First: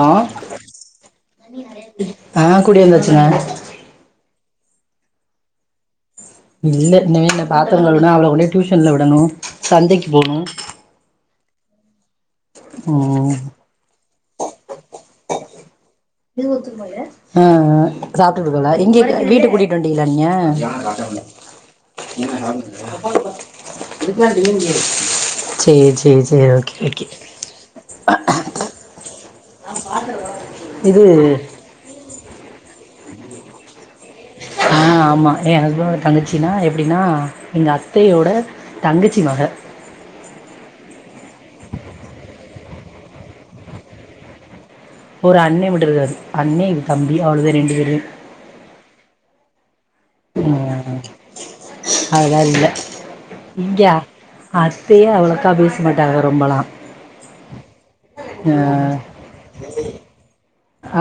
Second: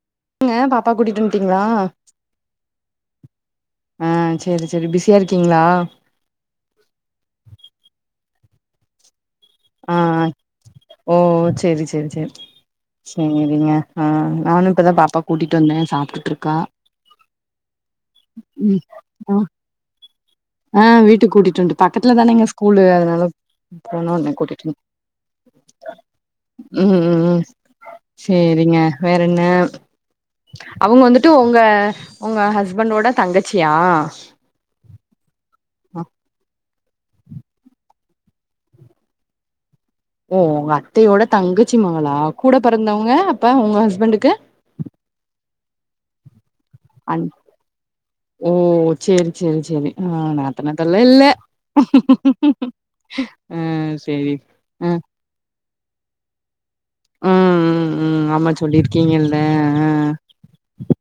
ஆ ங்க பாப்பா கூட்டிட்டு வந்துட்டீங்களா ஆ கூடி வந்தாச்சுங்க ஆ செரி செரி பிஸியா இருக்கீங்களா இல்ல இன்னமெ இந்த பாத்திரம் கழுவனும் அவ்ள கொன்டுபோய் டியூஷன்ல விடணும் ஆ சந்தைக்கு போணும் ஓ செரி செரி செரி ம் செரிங்க ஆ நானும் இப்பதான் பாப்பா கூட்டிட்டு வந்தேன் சாப்ட் ஆ சாப்பிட்டுகிட்டு இருக்காள ம் எங்க ஆ வீட்டுக்கு கூட்டிட்டு வண்டிலா ஆ வீட்டுக்கு கூட்டிட்டு வந்ட்டு பக்கத்துல தானேங்க ஸ்கூலு அதனால போன ஒட்னே கூட்டிட்டு நீங்க வந் [inaudible] சேரி சேரி சேரி ஓகே ம் ஓகே ம் ம் சேரிங்க வேற என்ன அவங்க இது வந்துட்டு உங்க உங்க ஹஸ்பண்டோட தங்கச்சியா ஆ ஆமா என் ஹஸ்பண்டோட தங்கச்சின்னா எப்படின்னா எங்க அத்தையோட தங்கச்சி மக ஓ உங்க அத்தையோட தங்கச்சி மகளா கூட பொறந்தவங்க அப்ப உங்க ஹஸ்பண்டுக்கு ஒரு அண்ண மட்டும் இருக்காரு அண்ணே இது தம்பி அண் அவ்வளேதான் ரெண்டு பேருதான். ஓ செரி செரி செரி அ நாத்தனகல்லாம் இல்ல அததான் இல்ல இங்க ம் சேரி ம் அத்தயும் அவ்ளோக்கா பேச மாட்டாங்க ரொம்பல்லாம் ம் ம் ம் ஆமா ஆ சொல்லிருக்கீங்கல்ல ஆ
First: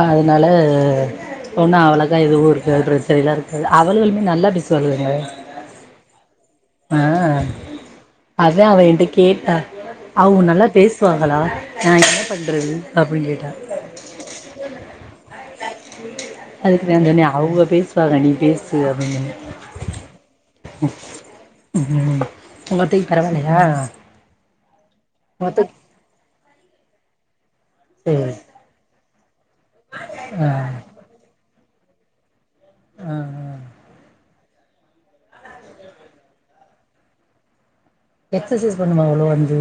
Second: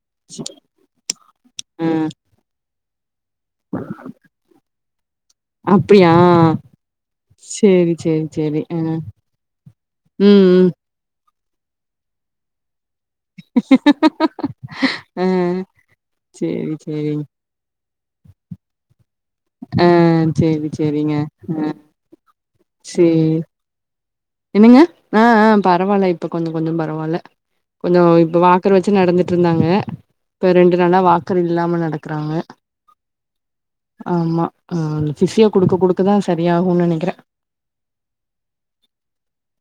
அதனால ஒண்ணா ஆ அவ்வளோக்கா எதுவும் இருக்காது பிரச்சனைல்லா அவளுகளுமே நல்லா பேசுவாளுகங்க அப்படியா ஆ செரி செரி அதா அவ என்ட கேட்டா அவங்க நல்லா ம் பேசுவாங்களா நா என்ன பண்றது அப்டின்னு கேட்டா ம் அதுக்கு நா சொன்னே அவங்க பேசுவாக நீ பேசு அப்படின்னு சொன்னேன் ஆ செரி செரிங்க ஆ உங்கத்தைக்கு சேரி பரவாலையா என்னங்க ஆ ஆ பரவால்ல இப்ப கொஞ்சோ கொஞ்சோ பரவாயில்ல கொஞ்ச சேரி இப்ப க்கர் வெச்சு நடந்துட்டு இருந்தாங்க ஆ இப்ப ரெண்டு நாளா வாக்கர்ல்லாம நடக்குறாங்க ஆ ஆ ஆமாந்த பிஸியோ குடுக்க குடுக்க தான் சரியாகும்ன்னு நெனைக்கிறேன் எக்ஸசைஸ் பண்ணுவாகளோ வந்து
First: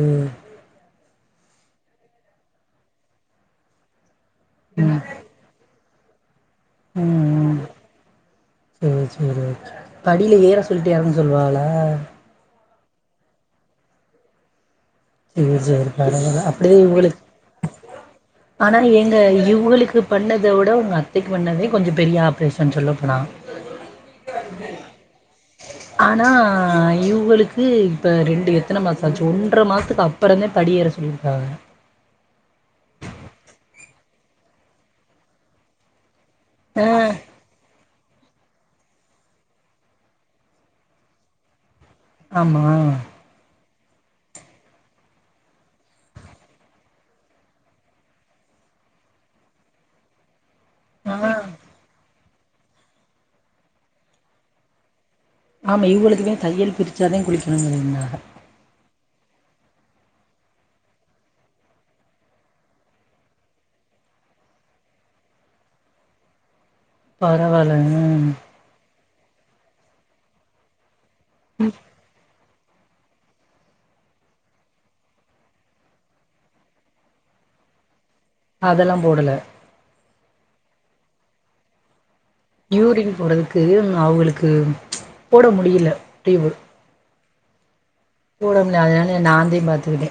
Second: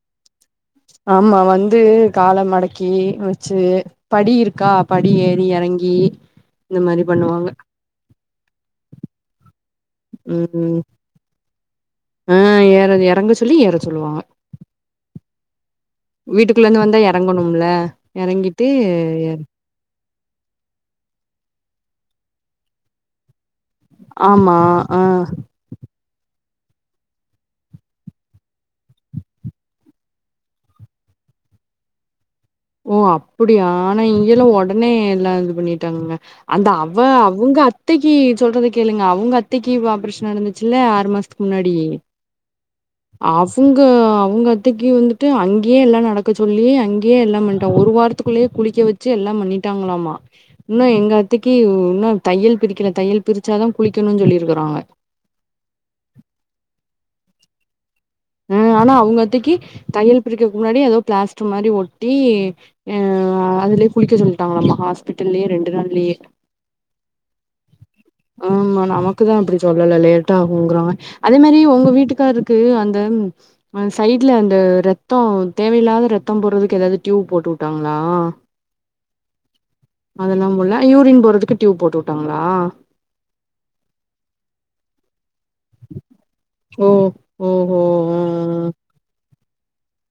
ஆமா வந்து கால மடக்கி வெச்சு படி இருக்கா ம் படி ஏறி இறங்கி ம் சேரி சேரி ரைட் படியில ஏற சொல்லிட்டு இறங்குங்க சொல்வால ஆஹ் ஏற இறங்க சொல்லி ஏற சொல்லுவாக இது சேரி பரவல்ல வீட்டுக்குள்ள அப்டியே இருந்து வந்தா இவங்களுக்கு எறங்கணும்ல எறங்கிட்டு ஆனா எங்க இவுளுக்கு பண்ணத விட உங்க அத்தைக்கு பண்ணதே கொஞ்ச பெரிய ஆப்ரேஷன் சொல்ல போனா ஆமா ஆ ஆனா இவுகளுக்கு இப்ப ரெண்டு எத்தன மாச ஆச்சு ஒன்ற மாச துக்கு அப்பறந்தா படியேற சொல்லியிருக்காக ஓ அப்டியா ஆனா இங்கெல்லா உடனே எல்லா இது பண்ணிட்டாங்கங்க அந்த ஆ அவ அவுங்க அத் அத்தைக்கு சொல்றத கேளுங்க அவங்க அத்தைக்கு இவ ஆப்ரேஷன் நடந்துச்சுல்ல ஆறு மாசத்துக்கு முன்னாடி ஆமா அவுங்க அவங்க அத்தைக்கு வந்துட்டு அங்கேயே எல்லா நடக்க சொல்லி அங்கேயே எல்லா அந்த ஒரு வாரத்துக்குள்ளேயே குளிக்க வச்சு எல்லா பண்ணிட்டாங்களாமா இன்னோ ஆ எங்கத்தைக்கு இன்னோ தையல் பிரிக்கல தையல் பிரிச்சாதா குளிக்கணு சொல்லியிருக்கறாங்க ஆமா இவகளுக்குமே தையல் பிரிச்சாதா குளிக்கணு சொல்லி இருந்தாங்க ஹ் ஆனா அவங்கத்தைக்கு தையல் பிரிக்கதுக்கு முன்னாடியே ஏதோ பிளாஸ்டு மாரி ஒட்டி ஆஹ் அதுலயே குளிக்க சொல்லிட்டாங்கலாமா ஹாஸ்பிட்டல்லயே ரெண்டு நாள்லயே பரவாலங்க ம் ஆமா நமக்கு தா அப்டி சொல்லல லேட்ட ஆகுங்கறாங்க அதே மாதிரி உங்க வீட்டுக்காரு க்கு அந்த அ சைட்ல அந்த ரத்த தேவையில்லாத ரத்த போறதுக்கு ஏதாவது டியூப் போட்டு வுட்டாங்களா அதெல்லா போடல அதெல்லா போடுள்ள யூரின் போறதுக்கு டியூப் போட்டு வுட்டாங்களா யூரிங் போறதுக்கு அவங்களுக்கு போட முடில டியூப் ஓ ஓகோ போட முடியல்ல அதனால நாந்த பார்த்துக்கிட்ட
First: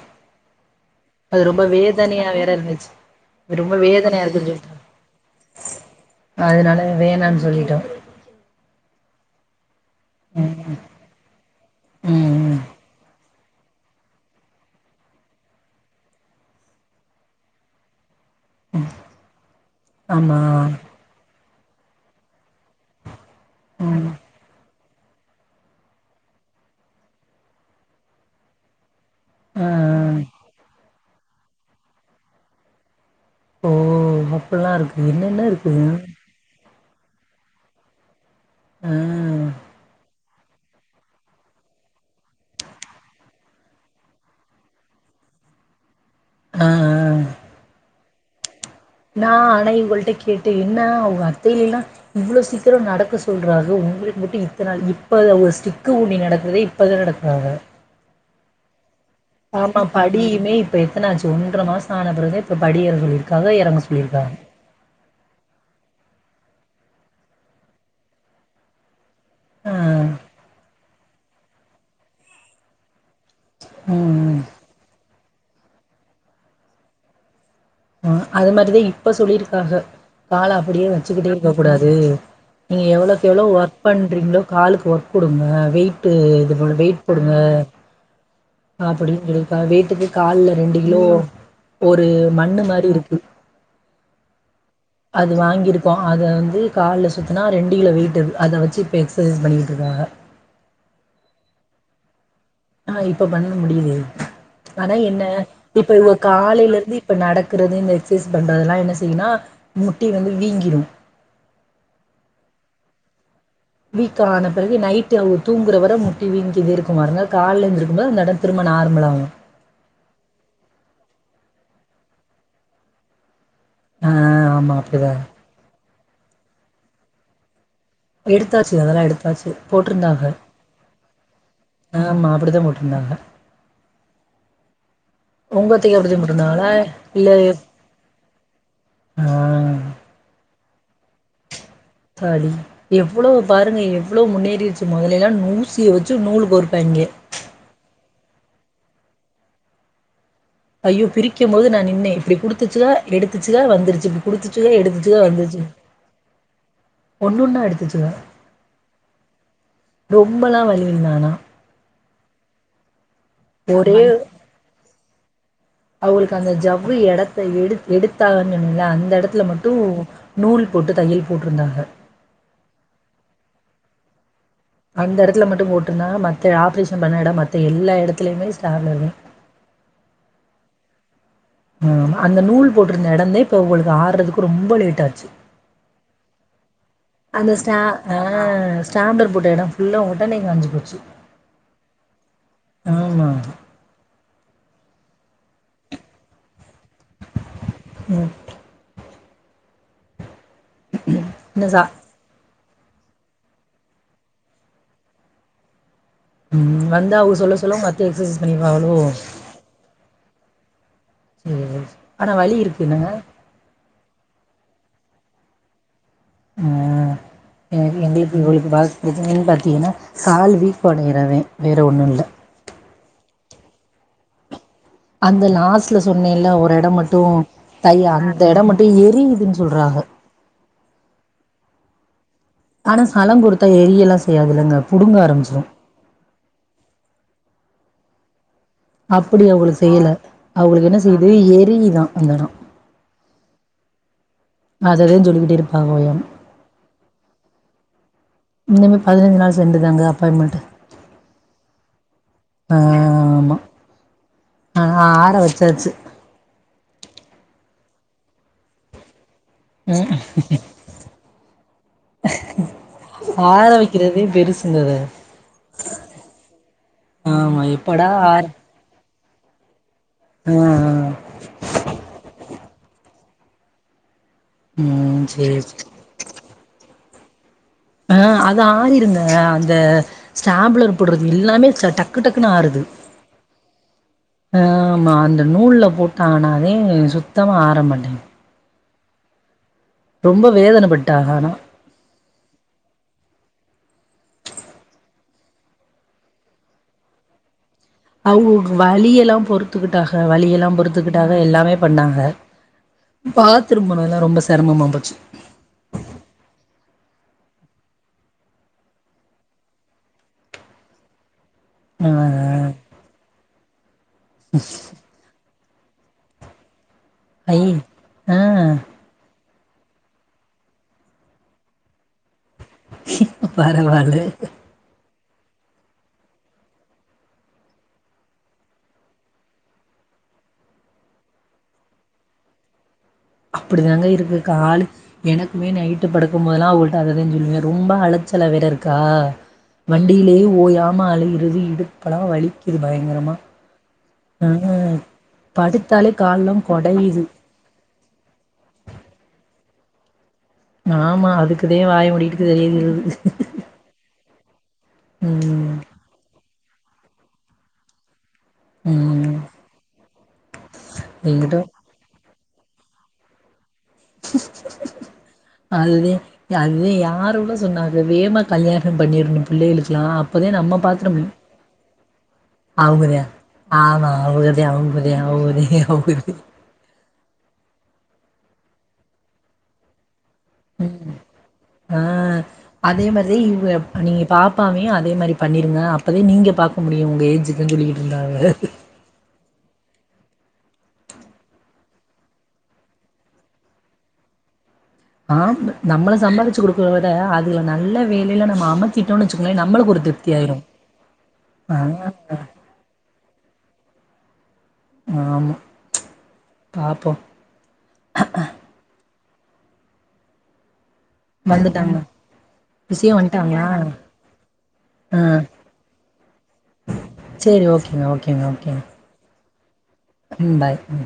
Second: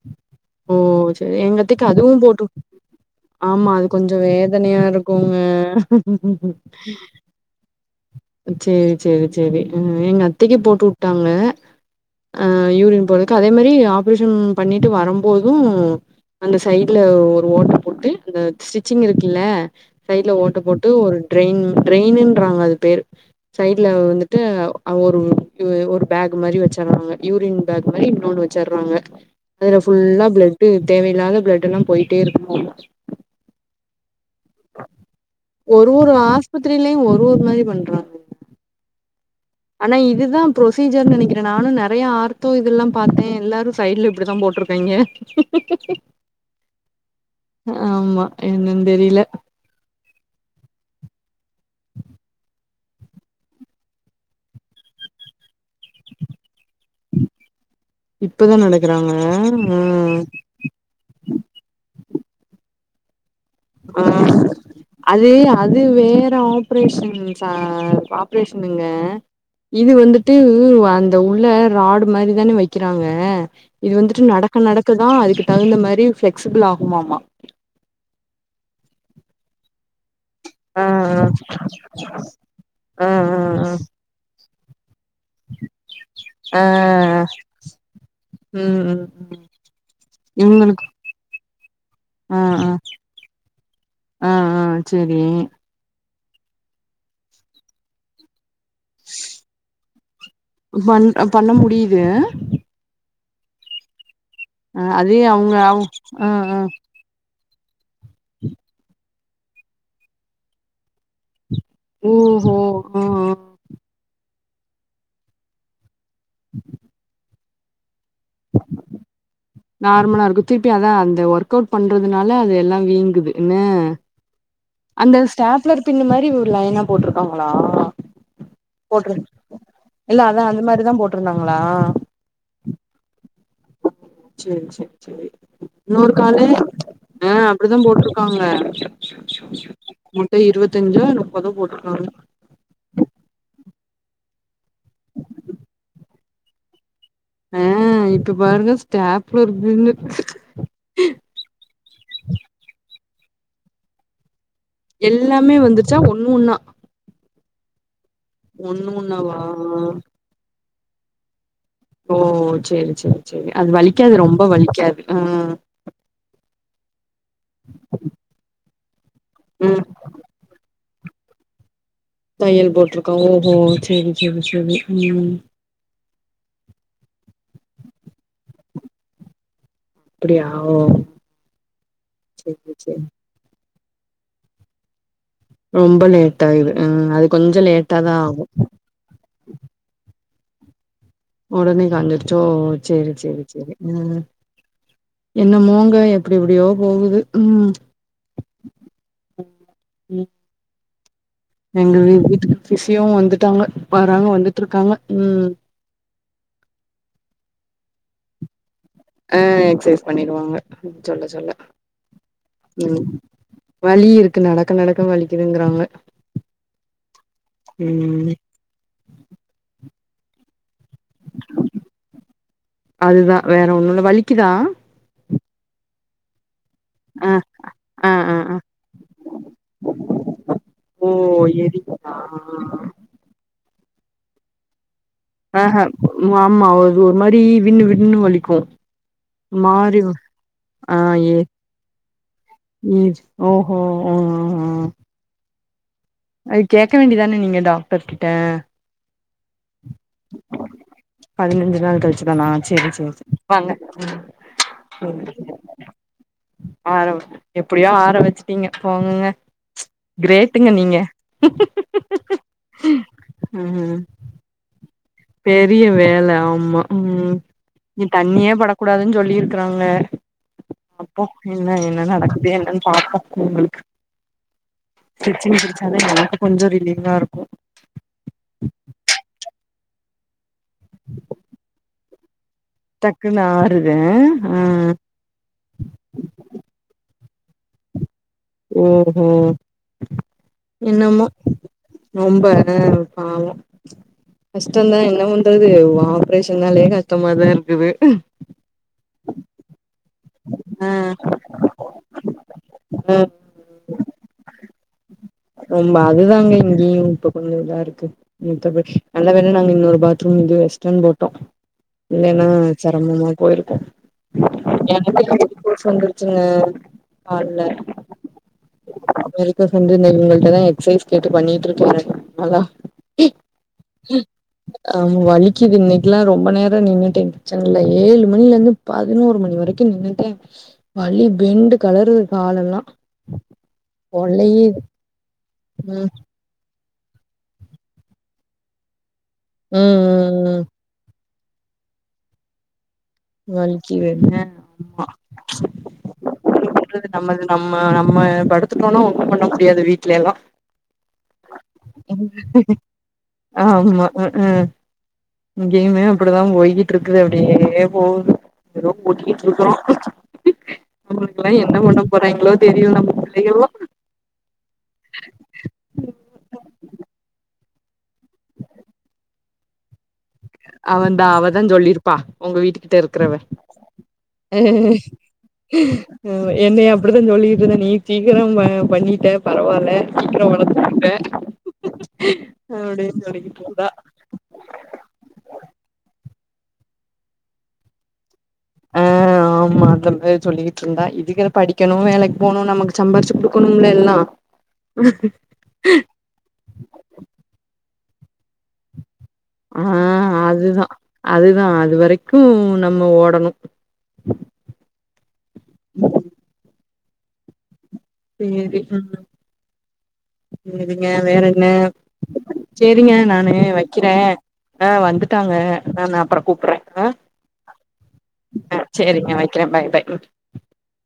ஓ சேரி எங்கத்தைக்கு அதுவு போட்டு வேற இருந்துச்சு இது ஆமா ரொம்ப அது கொஞ்சோ வேதனையா இருக்குன்னு சொல்லிட்டாங்க வேதனையா இருக்குங்க அதனால வேணான்னு சொல்லிட்டோம் சேரி சேரி சேரி எங்க அத்தைக்கு ம் போட்டுட் போங்க ஆ ம் யூரின் போறதுக்கு அதே மாரி ஆப்ரேஷன் பண்ணிட்டு வரம் போதும் அந்த சைட்ல ஒரு ஓட்ட போட்டு அந்த ஸ்டிச்சிங் இருக்குல்ல சைட்ல ஆமா ஓட்ட போட்டு ஒரு ட்ரெயின் ட்ரெயினுன்றாங்க அது பேர் சைடுல ம் வந்துட்டு அது ஒரு ஒரு பேக் மாதிரி வச்சர்றாங்க யூரின் பேக் மாதிரி இன்னொன்னு வச்சர்றாங்க ஆ அதுல ஃபுல்லா பிளட்டு தேவையில்லாத பிளட் எல்லா போயிட்டே இருக்கும்மா ஓ [unintelligible] என்னென்ன இருக்குது ஒரு ஒரு ஆஸ்பத்திரிலயு ஒரு ஒரு மாரி பண்றாங் அ ஆனா இது தா ப்ரோசீஜர்ன் நெனைக்கிற நானும் நெறைய ஆர்த்தோ இதெல்லா பார்த்த எல்லாரும் சைடுல இப்டி தா போட்ருக் காங்க ஆ ஆ ஆமா என்னன் தெரில நா ஆனா இவங்கள்ட்ட கேட்ட என்ன உங்க அத்தைலல்லா இவ்ளோ சீக்கிர நடக்க சொல்றாக உங்களுக்கு மட்டும் இத்தன இப்ப ஒரு ஸ்டிக்கு ஊணி நடக்குறதே இப்பதா நடக்குறாங்க இப்பதான் நடக்கறாங்க ஆ இப்போ எத்தன ஆச்சு ஒன்ற மாசோ ஆன பிறகு இப்போ படி ஏற சொல்லி இரு ஆ அது அது வேற ஆப்ரேஷன் சா ஆப்ரேஷனுங்க இது ஆ வந்துட்டு அந்த உள்ள ராடு மாரிதானே வைக்கிறாங்க இது ம் வந்துட்டு ம் நடக்க நடக்கதான் அதுக்கு தகுந்த மாரி பிளெக்சிபிள் ஆகுமாமா ஆ அது மாரிதான் இப்ப சொல்லியிருக்காக கால ஆ அப்டியே வச்சுக்கிட்டே இருக்க கூடாது நீ ஆ ஆ எவ்வளோக்கு எவ்ளோ ஆ ஒர்க் பண்றீங்களோ காலுக்கு ஒர்க் குடுங்க வெயிட் ஆ இதுபோல வெயிட் ஆ போடுங்க [inaudible] ம் அப்டின் ம் சொல்லிருக்கா வெய்ட்டுக்கு கால்ல ரெண்டு இவுங்களுக்கு கிலோ ஒரு ஆ மண்ணு ஆ மாரி இருக்கு ஆ ஆ செரி இப்போ அத வந்து கால்ல சுத்துனா ரெண்டு கிலோ வெயிட் அது அத வச்சு இப்போ எக்ஸசைஸ் பண்ணிக்கிட்டு இருக்காங்க மன் ஆ பண்ண முடிது ஆ இப்ப பண்ண முடிது அ ஆனா அதே என்ன அவங்க அவ் இப்ப இவ அ அ காலையிலருந்து இப்போ நடக்கிறது இந்த எக்சைஸ் பண்றதெல்லாம் என்ன செய்யுனா முட்டி வந்து வீங்கிரும் ஓஹோ அ அ வீக் ஆன பிறகு நைட் அவ தூங்குறவரை முட்டி வீணிக்கிட்டே இருக்கு பாருங்க கால்ல எந்துருக்கும் போது அந்த இடம் திரும்ப நார்மலாகும் நார்மலா இருக்கும் திருப்பி அதான் அந்த ஒர்க் அவுட் பண்றதுனால அது எல்லாம் வீங்குதுன்னு என்ன ஆ ஆமா அப்டிதான் டேப்லர் பின் மாரி ஒரு லைனா போட்ருக்காங்களா எடுத்தாச்சு அதெல்லாம் போட்ரு எடுத்தாச்சு போட்ருந்தாக இருந்தாங்களா ஆமா அப்டிதான் போட்டுருந்தாங்க சேரி சேரி சேரி உங்க அத்தைக்கு இன்னொரு அப்படிதான் காலு போட்டிருந்தாங்களா இல்ல ஆ அப்டிதான் போட்ருக்காங்க ஆ மூட்டை இருபத்தஞ்சோ நுப்பதோ போட்டுருக்காங்க வாடி எவ்ளோ பாருங்க எவ்ளோ முன்னேறிடுச்சு முதல எல்லாம் நூசியை வச்சு நூல்கோற்ப்பாய்ங்க ஆ இப்ப பாருங்க ஸ்டாப்லர் பின்னு ஐயோ பிரிக்கும் போது நான் நின்னேன் இப்டி குடுத்துச்சுக எடுத்துச்சுக வந்துருச்சு குடித்துச்சுக எடுத்துச்சுக எல்லாமே வந்துச்சு வந்துருச்சா ஒண்ணு ஒன்னா ஒண்ணுன்னா எடுத்துச்சுக ஒண்ணு ஒன்னாவா ரொம்பலாம் வலியில்ல ஆனா ஓ சரி சரி சரி அது வலிக்காது ரொம்ப வலிக்காது ஆ அவுகளுக்கு அந்த ஜவ் இடத்த எடு எடுத்தான்னு சொன்னல அந்த இடத்துல மட்டும் ம் நூல் போட்டு தையல் போட்டுருந்தாக தையல் போட்டிருக்கோ ஓஹோ செரி செரி செரி அந்த இடத்துல மட்டும் போட்டுனா மத்த ஆப்ரேஷன் பண்ண இடம் மத்த எல்லா இடத்துலயுமே ஸ்டாப்லர் தான் அப்டியா ஓ ஆ அந்த நூல் சேரி சேரி போட்டிருந்த இடம்ந்தே இப்ப உங்களுக்கு ஆறதுக்கு ரொம்ப லேட் ஆச்சு ரொம்ப லேட் ஆகுது ஆ அது கொஞ்சம் லேட்டா தான் ஆகும் சாம்பளர்போட்ட இடம் ஃபுல்லா உடனே காஞ்சி போச்சு உடனே காஞ்சிருச்சோ செரி ஆமாம் செரி செரி ம் என்ன மூங்க எப்டி இப்டியோ போகுது ம் உம் ம் என்ன சா எங்க வீட்டுக்கு பிசியவும் வந்துட்டாங்க வறாங்க வந்துட்டு இருக்காங்க உம் ம் வந்தா அவங்க சொல்ல சொல்ல மத்தி எக்சசைஸ் பண்ணிடுவாங்களோ ஆ எக்ஸசைஸ் பண்ணிடுவாங்க சொல்ல சொல்ல சரி ஆனால் வலி உம் இருக்குன்னாங்க வலி இருக்கு நடக்க நடக்க வலிக்குதுங்கிறாங்க ஆ எங்க வீட்ல ம் எங்ளுக்கு இவளு டாக் பிரச்சனனு பாத்தீங்கன்னா கால் வீக்கடையிறவேன் வேற ஒன்னும் இல்ல அதுதான் வேற ஒன்னு இல்ல வலிக்குதா அந்த லாஸ்ட்ல சொன்னே இல்ல ஒரு எடொ மட் ஆ டும் தை ஆ ஆ அந்த ஆ இடம் மட்டும் எரியுதுன்னு சொல்றாங்க ஓ ஏரியு ஆ ஆனா சளம் கொடுத்தா எரிய எல்லாம் செய்யாதுல்லங்க புடுங்க ஆரம் ஆஹ ஆமா ஒரு மாரி வின்னு வின்னு வலிக்கும் அப்புடி அவுங்களுக் செய்யல அவுங்ளுக்கு என்ன செய்யுதா எரியுதா அந்த எடொ எர் ஓஹோ ஓ அ அதைதான் சொல்லிக்கிட்டு இருப்பாக ஓயம் அது கேக்க வேண்டிதான நீங்க டா க்டர் கிட்டா இந்த மா பதிஞ்சு நாள் செண்டு தாங்க அப்பாயின்மெண்டு பதினஞ்சு நாள் கழிச்சுதானா செரி செரி ஆமா ஆ ஆற வச்சாச்சு ஆர எப்டியோ ஆர வச்சுட்டீங்க போங்குங்க ம் கிரேட்டுங்க நீங்க ஆர ம் வக்கிறதே பெருசுங்கத பெரிய வேல ஆமா உம் ஆமா நீ எப்படா தண்ணியே ஆற படக் கூடாதுன்னு சொல்லிருக்கறாங்க ஆ ஆ பாப்போ என்ன என்ன நடக்குது என்னன்னு பாப்போ இவுங்களுக்கு ம் சேரி ஸ்டிச்சிங் சேரி பிரிச்சாத எனக்கு கொஞ்சம் ரிலீவா இருக்கும் ஆ அது ஆறிருங்க அந்த ஸ்டாம்பலர் போடுறது எல்லாமே ச டக்கு டக்குன்னு ஆறுது டக்குன்னு ஆறுது ஆ அ ஆமா அந்த நூல்ல போட் டாங்கனாதே சுத்தமா ஆரமாட்டேங் ஓ ஹோ ரொம்ப வேதனப்பட்டாக ஆனா ரொம்ப என பாவோ கஷ்டோந்தா என்ன பண்றது ஆப்ரேஷன்னாலே கஷ்டமாதா இருக்குது அவுங்கவுங்க வலியெல்லா பொறு துக்கிட்டாக வழியெல்லா ஆ பொறுத்துகிட்டாக எல்லாமே பண்ணாக திரும்பனு எல்லாம் ரொம்ப செரமமா போச்சி ரொம்ப அதுதாங்க இங்கேயு இப்ப கொஞ்சோ இதா இருக்கு [inaudible] நல்ல வேற நாங்க இன்னொரு பாத்ரூம் இங்கே வெஸ்டன் போட்டோ இல்லைன்னா ஆ செரமமா போய்ருக்கு [inaudible] சின்ன ஹால்ல ஐ ஆ [unintelligible] இவுங்கள்ட்ட தா எக்ஸ்சைஸ் கேட்டு பண்ணிட்டு இருக்காரு அதா பரவாயில்ல ஆமா வலிக்கிது இன்னைக்கிலா ரொம்ப நேரோ நின்னுட்டே கிச்சன்ல ஏழு மணிலேருந்து பதினோரு மணி வரைக்கு நின்னுட்டே வலி பெண்டு கலறுது காலெல்லா அப்டி தாங்க இருக்கு பொழையுது காலு எனக்குமே நைட்டு ம் படுக் கும்போதெல்லா உள்டாகுதுன் சொல்வே ரொம்ப அலச்சலா வேற இருக்கா ம் டெய்லி ம் ம் ஓயாம அலையிறது இடுப்பலா வலிக்குது பயங்கரமா வலிக்குது என்ன ஆ ஆமா படுத்தாலே [inaudible] கால்லாம் தாங்குறது கொடையுது. நம்ப தான நம்ம நம்ம படுத்துட்டோனா ஒண்ணு பண்ண முடியாது வீட்ல எல்லா ஆமா அதுக்குதே வாய மூடிக்கிட்டு தெரியதுகிறது ஆமா ம் இங்கயுமே அப்டிதா போய்க்கிட்டு இருக்குது அப்டியே போது ஏதோ ம். ஓட்டிக்கிட்டு இருக்கிறோ அவுங்களுக்கெல்லா என்கிட்ட என்ன பண்ண போறாய்ங்களோ தெரியல நம்ம புள்ளைங்கல்லா அதுதே இல்ல அதுதே யாரு கூட சொன்னாங்க வேகமா கல்யாணோ பண்ணிரனு பிள்ளைகளுக்லா அவந்தா அவதா சொல்லிருப்பா உங்க வீட்டுக்கிட்ட அவங்க தான். இருக்கறவ ஆமா அவுகதே அவுங்கதே அவுகதே அவுகதே ம் என்னைய அப்டிதா சொல்லிட்டு இருந்த நீ சீக்கிரோ ப பண்ணிட்ட பரவாயில்ல ம் ஆ அதே அப்டின்னு மாதிரி சொல்லிக்கிட்டு இவுங்க இருந்தா நீங்க பாப் பாவையு அதே மாரி பண்ணிடுங்க அப்போதே நீங்க பாக்க முடியு உங்க ஏஜுக்குன்னு சொல்லிக்கிட்டு இருந்தாக ஆ ஆம் மா அதேமேரி சொல்லிக்கிட்டு இருந்தா இதுக படிக்கணு வேலைக்கு போணு நமக்கு சம்பாரிச்சு குடுக்கணும்ல எல்லா ஆ நம்பள சம்பாரிச்சி கொடுக்கறத விட அதுகள நல்ல வேலையில நம்ம அமச் சிடோனு வச்சிக்கோங்ளே ஆ நம்மளுக்கு ஒரு திருப்தி ஆய்ரு ம் நம்ம ஓடணு ஆமா பாப்போ சேரி ம் சேரிங்க வேற என்ன வந்துட்டாங்க சேரிங்க விசியா நானு வந்ட்டாங்களா வக்கிறே ஆ வந்துட்டாங்க நானு அப்றோ கூப்புட்றே ஆ சேரி ஓகேங்க ஓகேங்க ஆ ஓகேங்க சேரிங்க வக்கிற பாய் பாய் ம் ம் பாய் ம்